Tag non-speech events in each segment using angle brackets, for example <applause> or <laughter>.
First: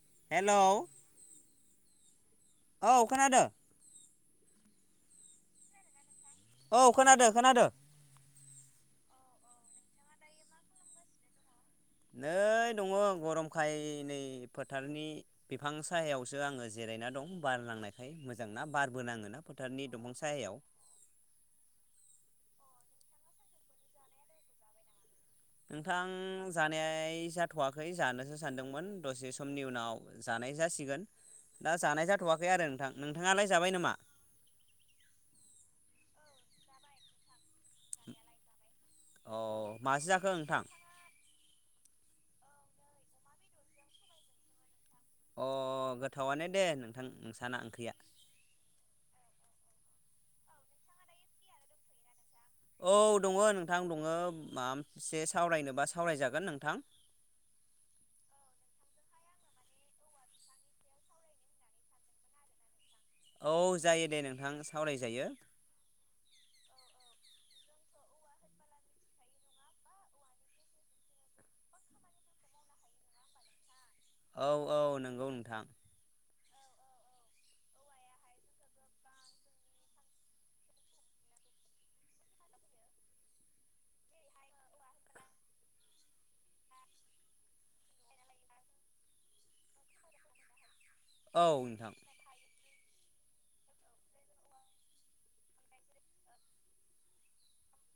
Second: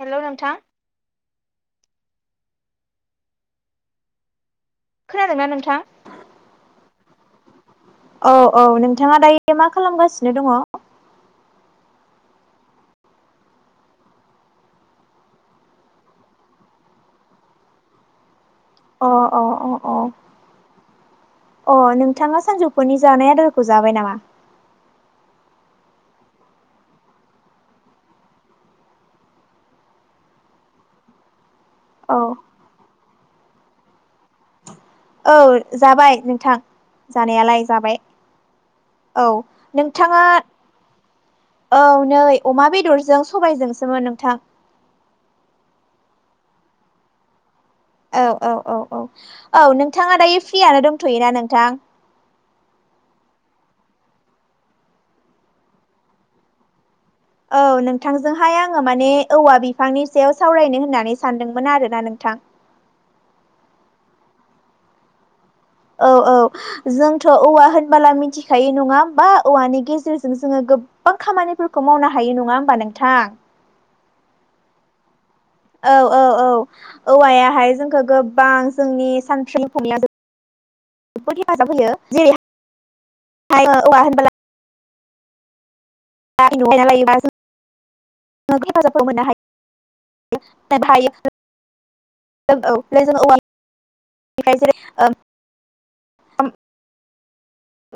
Hello नोंथां हेल' औ खोनादों। खोनादोंना नोंथां? औ खोनादों खोनादों। औ औ नोंथाङा दायो मा खालामगासिनो दङ? नै दङ गरमखाय नै फोथारनि बिफां सायावसो आङो जिराय दं बार नांनायखाय मोजां मोजां बारबो अ अ नाङोना अ फोथारनि अ दंफां सायाव। फुनि जानाय आदारखौ जाबाय नामा? नोंथां जानाया जाथ'वाखै जानोसो सानदोंमोन दसे समनि उनाव जानाय जासिगोन। सिगोन दा जानाय औ जाथ'वाखै आरो नोंथां नोंथाङालाय जाबाय नामा? औ जाबाय नोंथां जानायालाय। जाबाय औ अ मासो नोंथाङा जाखो नोंथां औ नै अमा बेदरजों सबायजोंसोमोन नोंथां। अ गोथावानो दे नोंथां नोंसाना ओं। औ औ औ औ औ नोंथाङा दायो फ्रियानो दंथ'योना नोंथां? औ दङ नोंथां दङ माबा मोनसे सावरायनोबा सावरायजागोन नोंथां। औ नोंथांजोंहाय आङो माने औवा बिफांनि सायाव सावरायनो होननानै सानदोंमोन आरोना नोंथां। थां। औ जायो दे नोंथां सावरायजायो। औ औ जोंथ' औवा होनबोला मिथिखायो नङा होमबा औवानि गेजेरजों जोङो गोब्बां खामानिफोरखौ मावनो हायो। नङा होमबा नोंथां? औ औ नंगौ ओं। औ औ औ। औवायाहाय जोंखौ गोबां जोंनि सान <unintelligible> जोबोद हेफाजाब होयो जेरै हाय औवा होनबोला <unintelligible> जों हेफाजाबफोर मोननो हायो। औ नोंथां। जों औ जों औवानिफ्राय जेरै उम उम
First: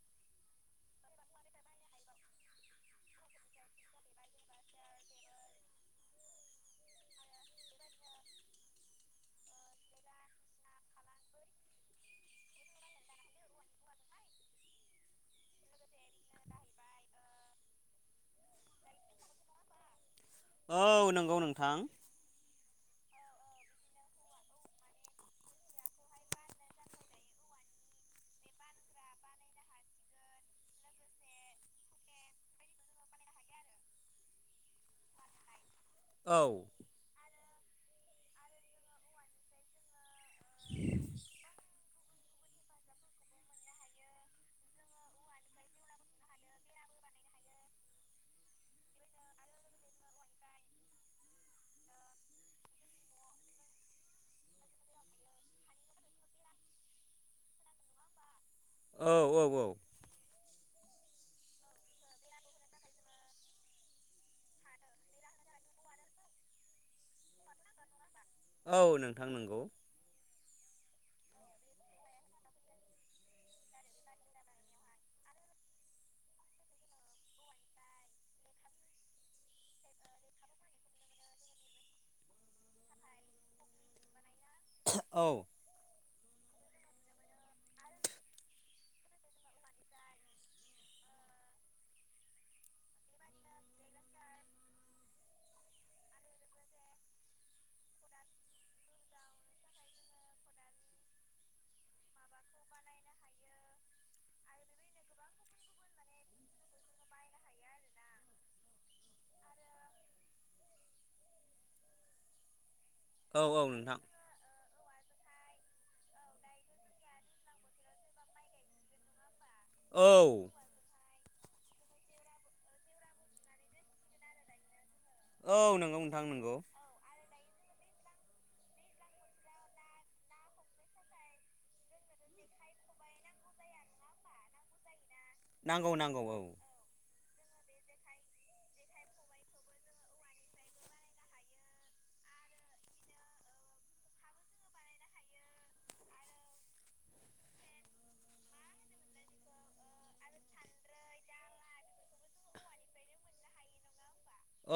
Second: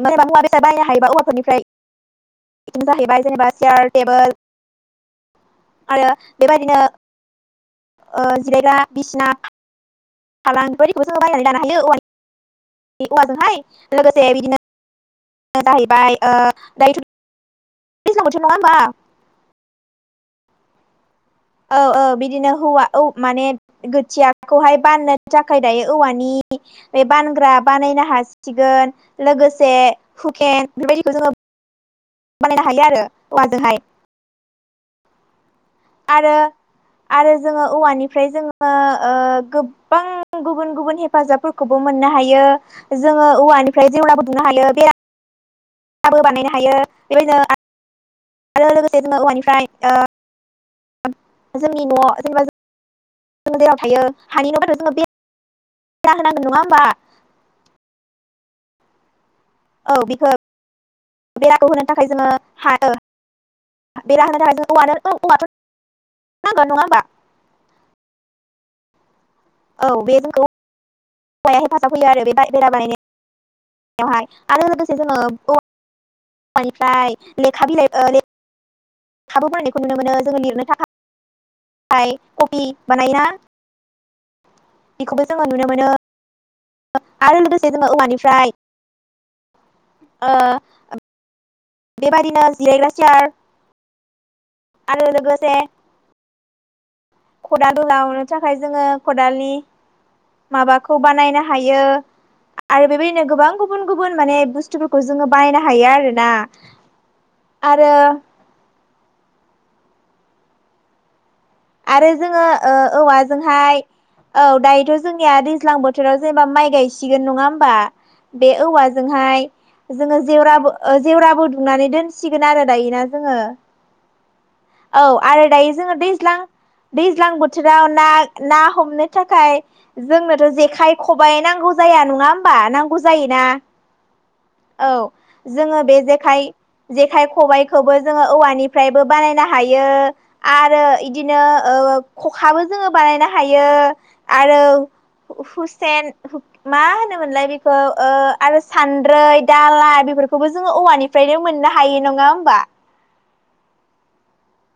<unintelligible> मुवा बेसाद बायनो हायोबा औवाफोरनिफ्राय बेदिनि जाहैबाय जेनेबा चेयार टेबोल आरो बेबायदिनो ओ जिरायग्रा बिसिना फालां बेदिखौबो जों बाहायनानै लानो हायो औवा नि औवाजोंहाय लोगोसे बिदिनो जाहैबाय ओ दायोथ' दैज्लां बोथोर नङा होमबा? औ नों औ औ बिदिनो हौवा औ माने गोथियाखौहाय बाननो थाखाय दायो औवानि बे बानग्रा बानायनो हासिगोन लोगोसे हुखेन बेफोरबादिखौ जोङो बानायनो हायो आरो औवाजोंहाय। आरो औ आरो जोङो औवानिफ्राय जोङो ओ गोब्बां गुबुन गुबुन हेफाजाबफोरखौबो मोननो हायो। ओ जोङो औवानिफ्राय जेवराबो दुमनो हायो बेरा बो बानायनो हायो बेबायदिनो आरो लोगोसे जोङो औवानिफ्राय जोंनि न'आव जेनेबा जों जों जेराव थायो हानि न'बाथ' जोङो बे रा होनांगोन नङा होमबा? औ औ। औ बेखौ बेराखौ होनो थाखाय जोङो हायो। बेरा होनो थाखाय जों औवानो औवाथ' नांगोन नङा होमबा? औ नों औ बे जोंखौ औवाया हेफाजाब होयो आरो बे बा बेरा बानायनाय आवहाय आरो लोगोसे जोङो औवा औवा निफ्राय लेखा बिलाइ ओ ले खाबो बानायनायखौ नुनो मोनो जोङो लिरनो थाखाय फ्राय कपि बानायोना बेखौबो जोङो औ नुनो मोनो ओ आरो लोगोसे जोङो औवानिफ्राय ओ बेबादिनो जिरायग्रा सियार आरो लोगोसेे खदालबो जावनो थाखाय जोङो खदालनि माबाखौ बानायनो हायो। आरो बेबायदिनो गोबां गुबुन गुबुन माने बुस्थुफोरखौ जोङो बायनो हायो आरो ना। आरो <inaudible> आरो जोङो ओ औ औवाजोंहाय नोंथां औ दायोथ' जोंनिया दैज्लां बोथोराव जेनेबा माइ गायसिगोन नङा होमबा? बे औवाजोंहाय औ जोङो जेवराबो ओ जेवराबो दुंमनानै दोनसिगोन आरो दायोना जोङो। औ आरो दायो औ नंगौ जोङो नोंथां दैज्लां नंगौ दैज्लां बोथोराव ना ना हमनो थाखाय जोंनोथ' जेखाइ खबाइ नांगौ जाया नङा होमबा नांगौ जायो ना औ। जोङो नांगौ बे नांगौ जेखाइ औ जेखाइ खबाइखौबो जोङो औवानिफ्रायबो बानायनो हायो आरो बिदिनो ओ खखाबो जोङो बानायनो हायो आरो। हु हुसेन मा होनोमोनलाय बेखौ आरो सान्द्रै दाला बेफोरखौबो जोङो औवानिफ्रायनो मोननो हायो नङा होमबा?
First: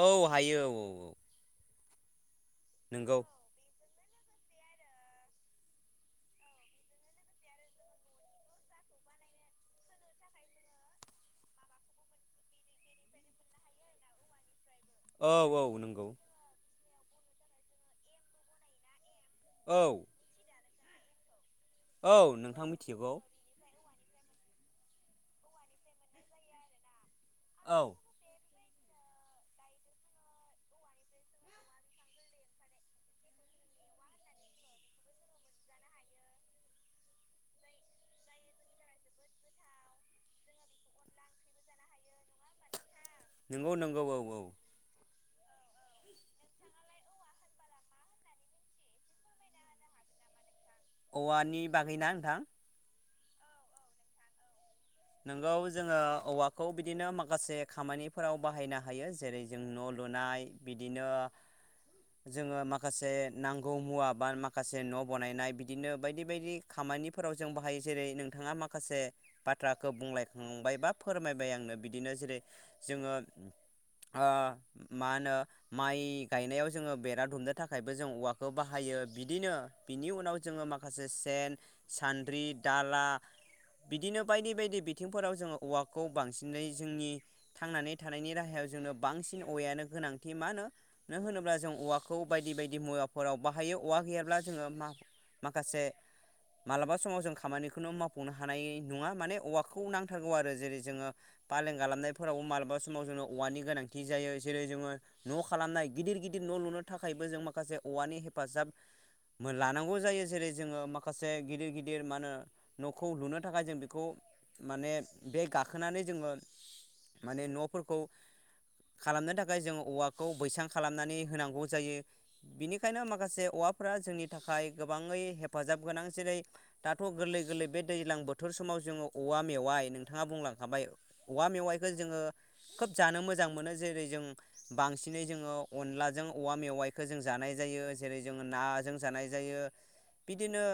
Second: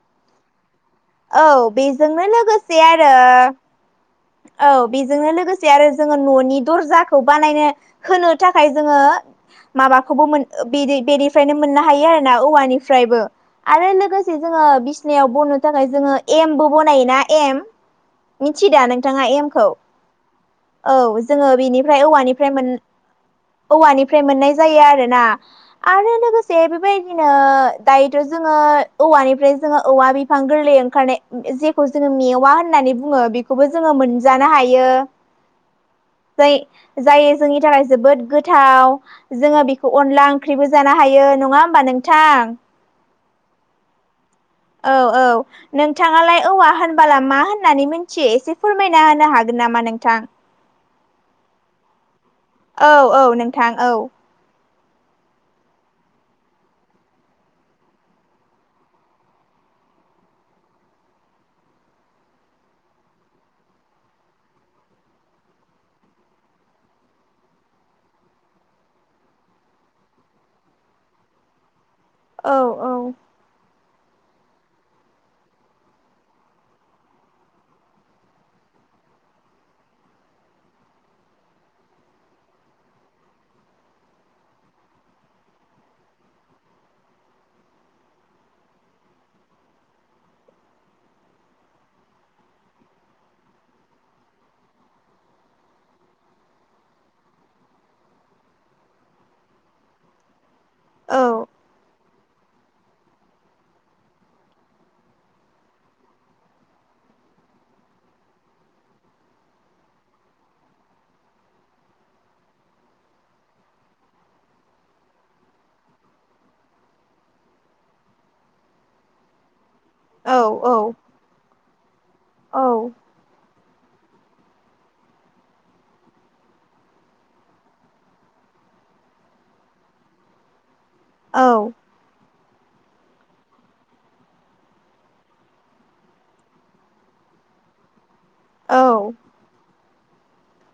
औ हायो औ। औ बेजोंनो लोगोसे आरो नंगौ औ बेजोंनो लोगोसे आरो जोङो ननि दरजिखौ बानायनो होनो थाखाय जोङो माबाखौबो मोन बेदि बेनिफ्रायनो मोननो हायो आरोना औवानिफ्रायबो। आरो लोगोसे जोङो बिसिनायाव औ बनो औ थाखाय नंगौ जोङो एमबो बनायो ना एम मिथियोदा नों? थाङा एम खौ औ औ जोङो बेनिफ्राय औ औवानिफ्राय नोंथां मोन मिथिगौ औवानि फ्राय मोननाय जायो आरोना आरो लोगोसे बेबायदिनो औ दायोथ' जोङो औवानिफ्राय जोङो औवा बिफां गोरलै ओंखारनाय जेखौ जोङो मेवा होननानै बुङो बेखौबो जोङो मोनजानो हायो। <inaudible> जाय जाय जोंनि थाखाय जोबोद गोथाव। जोङो बेखौ अनला ओंख्रिबो जानो हायो। नङा होमबा नोंथां? नोंगौ नोंगौ औ औ। औ औ नोंथाङालाय औवा होनबाला मा होननानै मोनथियो एसे फोरमायना होनो हागोन नामा नोंथां? औवानि बागैना नोंथां? औ औ नोंथां औ नोंगौ जोङो औवाखौ बिदिनो माखासे खामानिफोराव बाहायनो हायो जेरै जों न' लु लुनाय बिदिनो जोङो माखासे नांगौ मुवा बा माखासे न' बनायनाय बिदिनो बायदि बायदि खाम निफोराव जों बाहायो जेरै नोंथाङा माखासे बा थ्राखौ बुंलायखांबाय बा फोरमायबाय आंनो बिदिनो जेरै औ औ जोङो ओ मा होनो माइ गायनायाव जोङो बेरा दुमनो थाखायबो जों औवाखौ बाहा यो बिदिनो बिनि उनाव जोङो माखासे सेन, सान्द्रि, दाला बिदिनो बायदि बायदि बिथिंफोराव जोङो औवाखौ बांसिनै जोंनि थांनानै थानायनि राहायाव जोंनो बां सिन औवायानो गोनांथि मा होनो नो होनोब्ला जों औवाखौ बायदि बायदि मुवाफोराव बाहायो औवा गैया ब्ला जोङो मा-माखासे मालाबा समाव जों खामानिखौनो मावफुंनो हानाय नङा माने औवाखौ नांथारगौ आरो जेरै जोङो औ फालें खालामनाय फोरावबो मालाबा समाव जोङो औवानि गोनांथि जायो जेरै जोङो न' खालामनाय गिदिर गिदिर न' लुनो थाखाय बो जों माखासे औवानि हेफाजाब लानांगौ जायो जेरै जोङो माखासे गिदिर गिदिर मा होनो नखौ लुनो थाखाय जों बेखौ माने बे गाखोनानै जोङो माने न'फोरखौ खालामनो थाखाय जों औवाखौ औ बैसां खालामनानै होनांगौ जायो। औ बिनिखायनो माखासे औवा फोरा जोंनि थाखाय गोबाङै हेफाजाब गोनां जेरै दाथ' गोरलै गोरलै बे दैज्लां बो थोर समाव जोङो औवा मेवाइ नोंथाङा बुंलांखाबाय औवा औ मेवाइखो जोङो खोब जानो मोजां मोनो जेरै जों बांसिनै जोङो अनलाजों औवा मेवाइखो जों जा नाय जायो। जेरै जोङो औ नाजों जानाय जायो बिदिनो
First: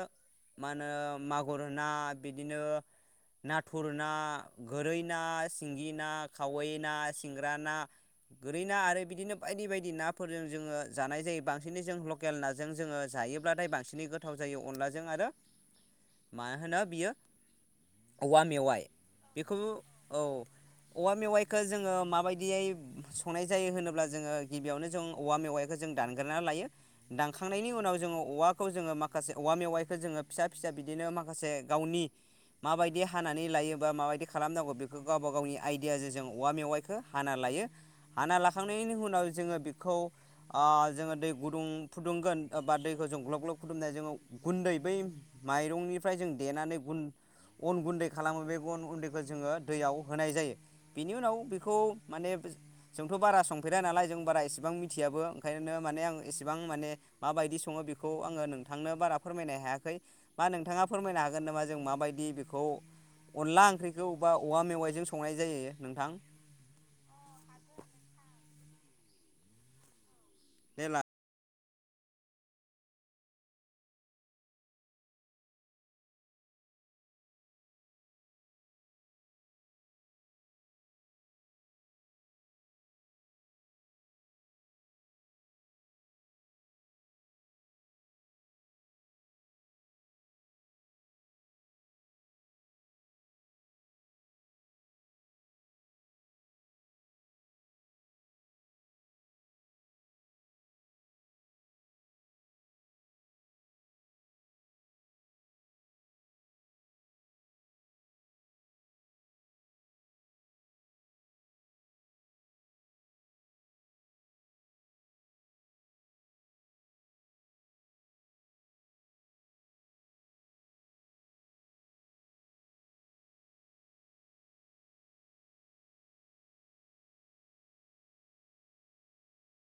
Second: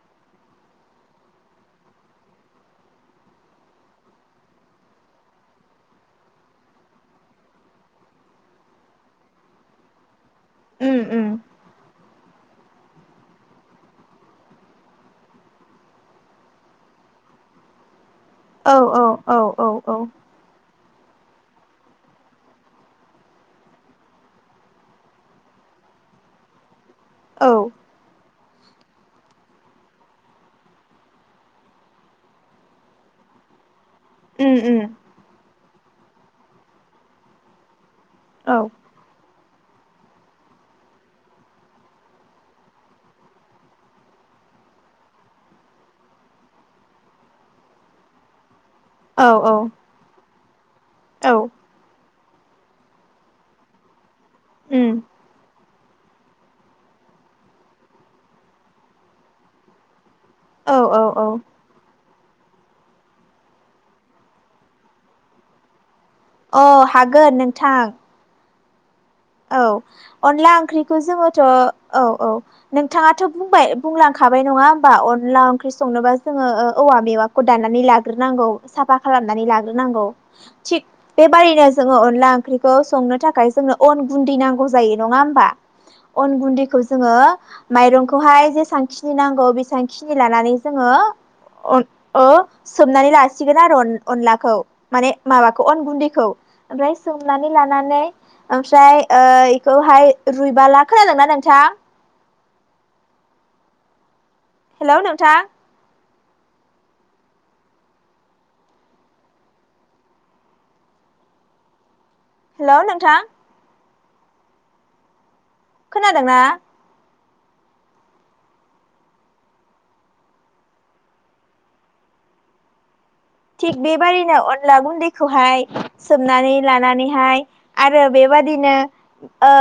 मा होनो मागुर ना बिदिनो नाथुर ना, गोरै ना, सिंगि ना, खावै ना, सिंग्रा ना गोरै ना आरो बिदिनो बायदि बायदि नाफोरजों जोङो उम जानाय उम जायो बांसिनै जों ल केल नाजों जोङो जायोब्लाथाय बांसिनै गोथाव जायो अनलाजों आरो मा होनो बियो औवा मेवाइ औ औ औ बेखौ औ औवा मेवाइखो जोङो माबायदियै संनाय जायो होनोब्ला जोङो गिबियावनो जों औवा मेवाइखो जों दानग्रोना लायो। औ दानखांनायनि उनाव जोङो औवा खौ जोङो माखासे औवा मेवाइखौ जोङो फिसा फिसा बिदिनो माखासे गावनि माबायदि हानानै लायोबा माबायदि उम खालामनांगौ उम बेखौ गावबा गावनि आइदियाजों जों औवा मेवाइखौ हाना लायो। हाना औ लाखांनायनि उनाव जोङो बिखौ ओ जोङो दै गुदुं फुदुंगोन बा दैखौ जों ग्लब ग्लब फुदुंनाय जोङो गुन्दै बै माइरंनिफ्राय जों देनानै उन अन गुन्दै खालामो बे अन गुन्दैखौ औ औ जोङो दैयाव होनाय जायो। बिनि औ उनाव बेखौ माने जोंथ' बारा संफेरा नालाय जों बारा एसेबां उम मिथियाबो ओंखायनो माने आं इसेबां माने मा बायदि सङो बेखौ आङो नोंथांनो बारा फोरमायनो हायाखै। मा औ नोंथाङा औ औ फोरमायनोहागोन नामा जों माबायदि बेखौ अनला ओंख्रिखौ बा औवा मेवाइजों संनाय जायो नोंथां। अ हागोन नोंथां औ अनला ओंख्रिखौ देलाय जोङोथ' औ औ नोंथाङाथ' बुंबाय बुंलांखाबाय नङा होमबा अनला ओंख्रि संनोबा जोङो औवा मेवाखौ दानानै लाग्रोनांगौ साफा खालामनानै लाग्रोनांगौ थिग बेबादिनो जों जोङो अनला ओंख्रिखौ संनो थाखाय जोंनो अन गुन्दै नांगौ जायो नङा होमबा अन गुन्दैखौ जोङो माइरंखौहाय जेसेबांखिनि नांगौ बेसांखिनि लानानै जोङो ओ अन ओ सोमनानै लासिगोन आरो अन अनलाखौ माने माबाखौ अन गुन्दैखौ। ओमफ्राय सोमनानै लानानै ओमफ्राय ओ इखौहाय रुइबाला खोनादोंना नोंथां हेलौ नोंथां हेलौ नोंथां खोनादोंना थिग बेबादिनो अनला गुन्दैखौहाय सोमनानै लानानैहाय आरो बे बेबादिनो ओ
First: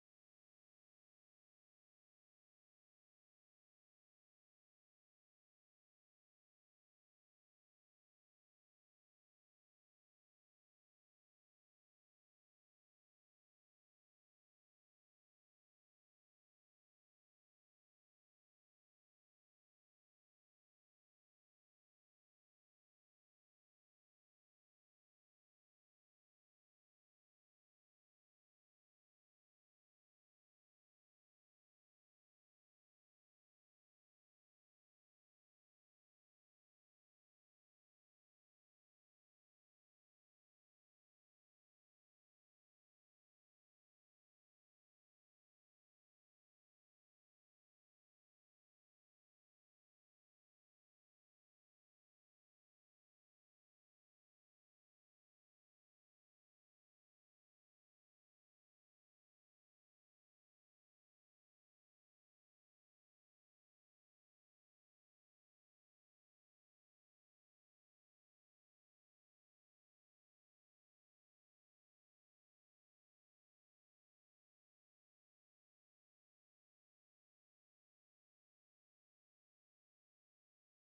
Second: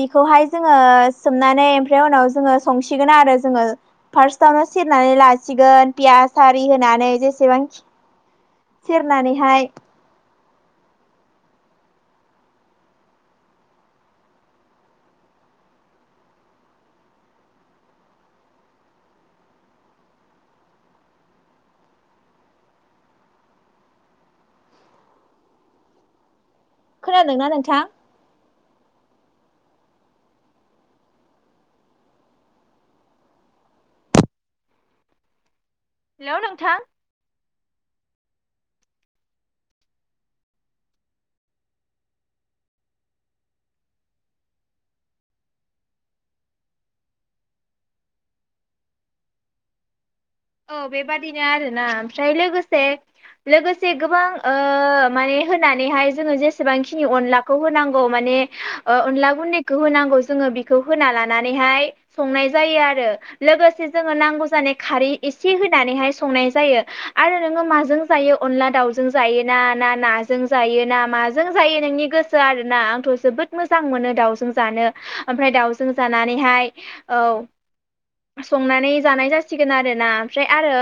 बिखौहाय जोङो सोमनानै एमफ्राय उनाव जोङो सं सिगोन आरो जोङो फार्स्टावनो सेरनानै लासिगोन पियास आरि होनानै जेसेबां खि सेरनानैहाय खोनादोंना नोंथां हेलौ नोंथां औ बेबादिनो आरोना ओमफ्राय लोगोसे लोगोसे गोबां ओ माने होनानैहाय जोङो जेसेबांखिनि अनलाखौ होनांगौ माने ए ओ अनला गुन्दैखौ होनांगौ जोङो बिखौ होना लानानैहाय संनाय जायो आरो। लोगोसे जोङो नांगौ जानाय खारै एसे होनानैहाय संनाय जायो आरो नोङो माजों जायो अनला दाउजों जाय ना ना ना जों जायो ना मा जों जायो नोंनि गोसो आरोना आंथ' जोबोद मोजां मोनो दाउजों जानो। ओमफ्राय दाउजों जानानैहाय औ संनानै जानाय जासिगोन आरो। ना ओमफ्राय आरो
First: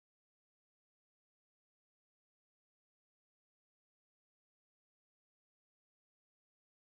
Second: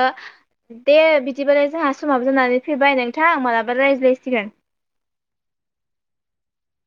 दे बिदिबालाय जोंहा समाबो जानानै फैबाय नोंथां मालाबा रायज्लायसिगोन। <inaudible>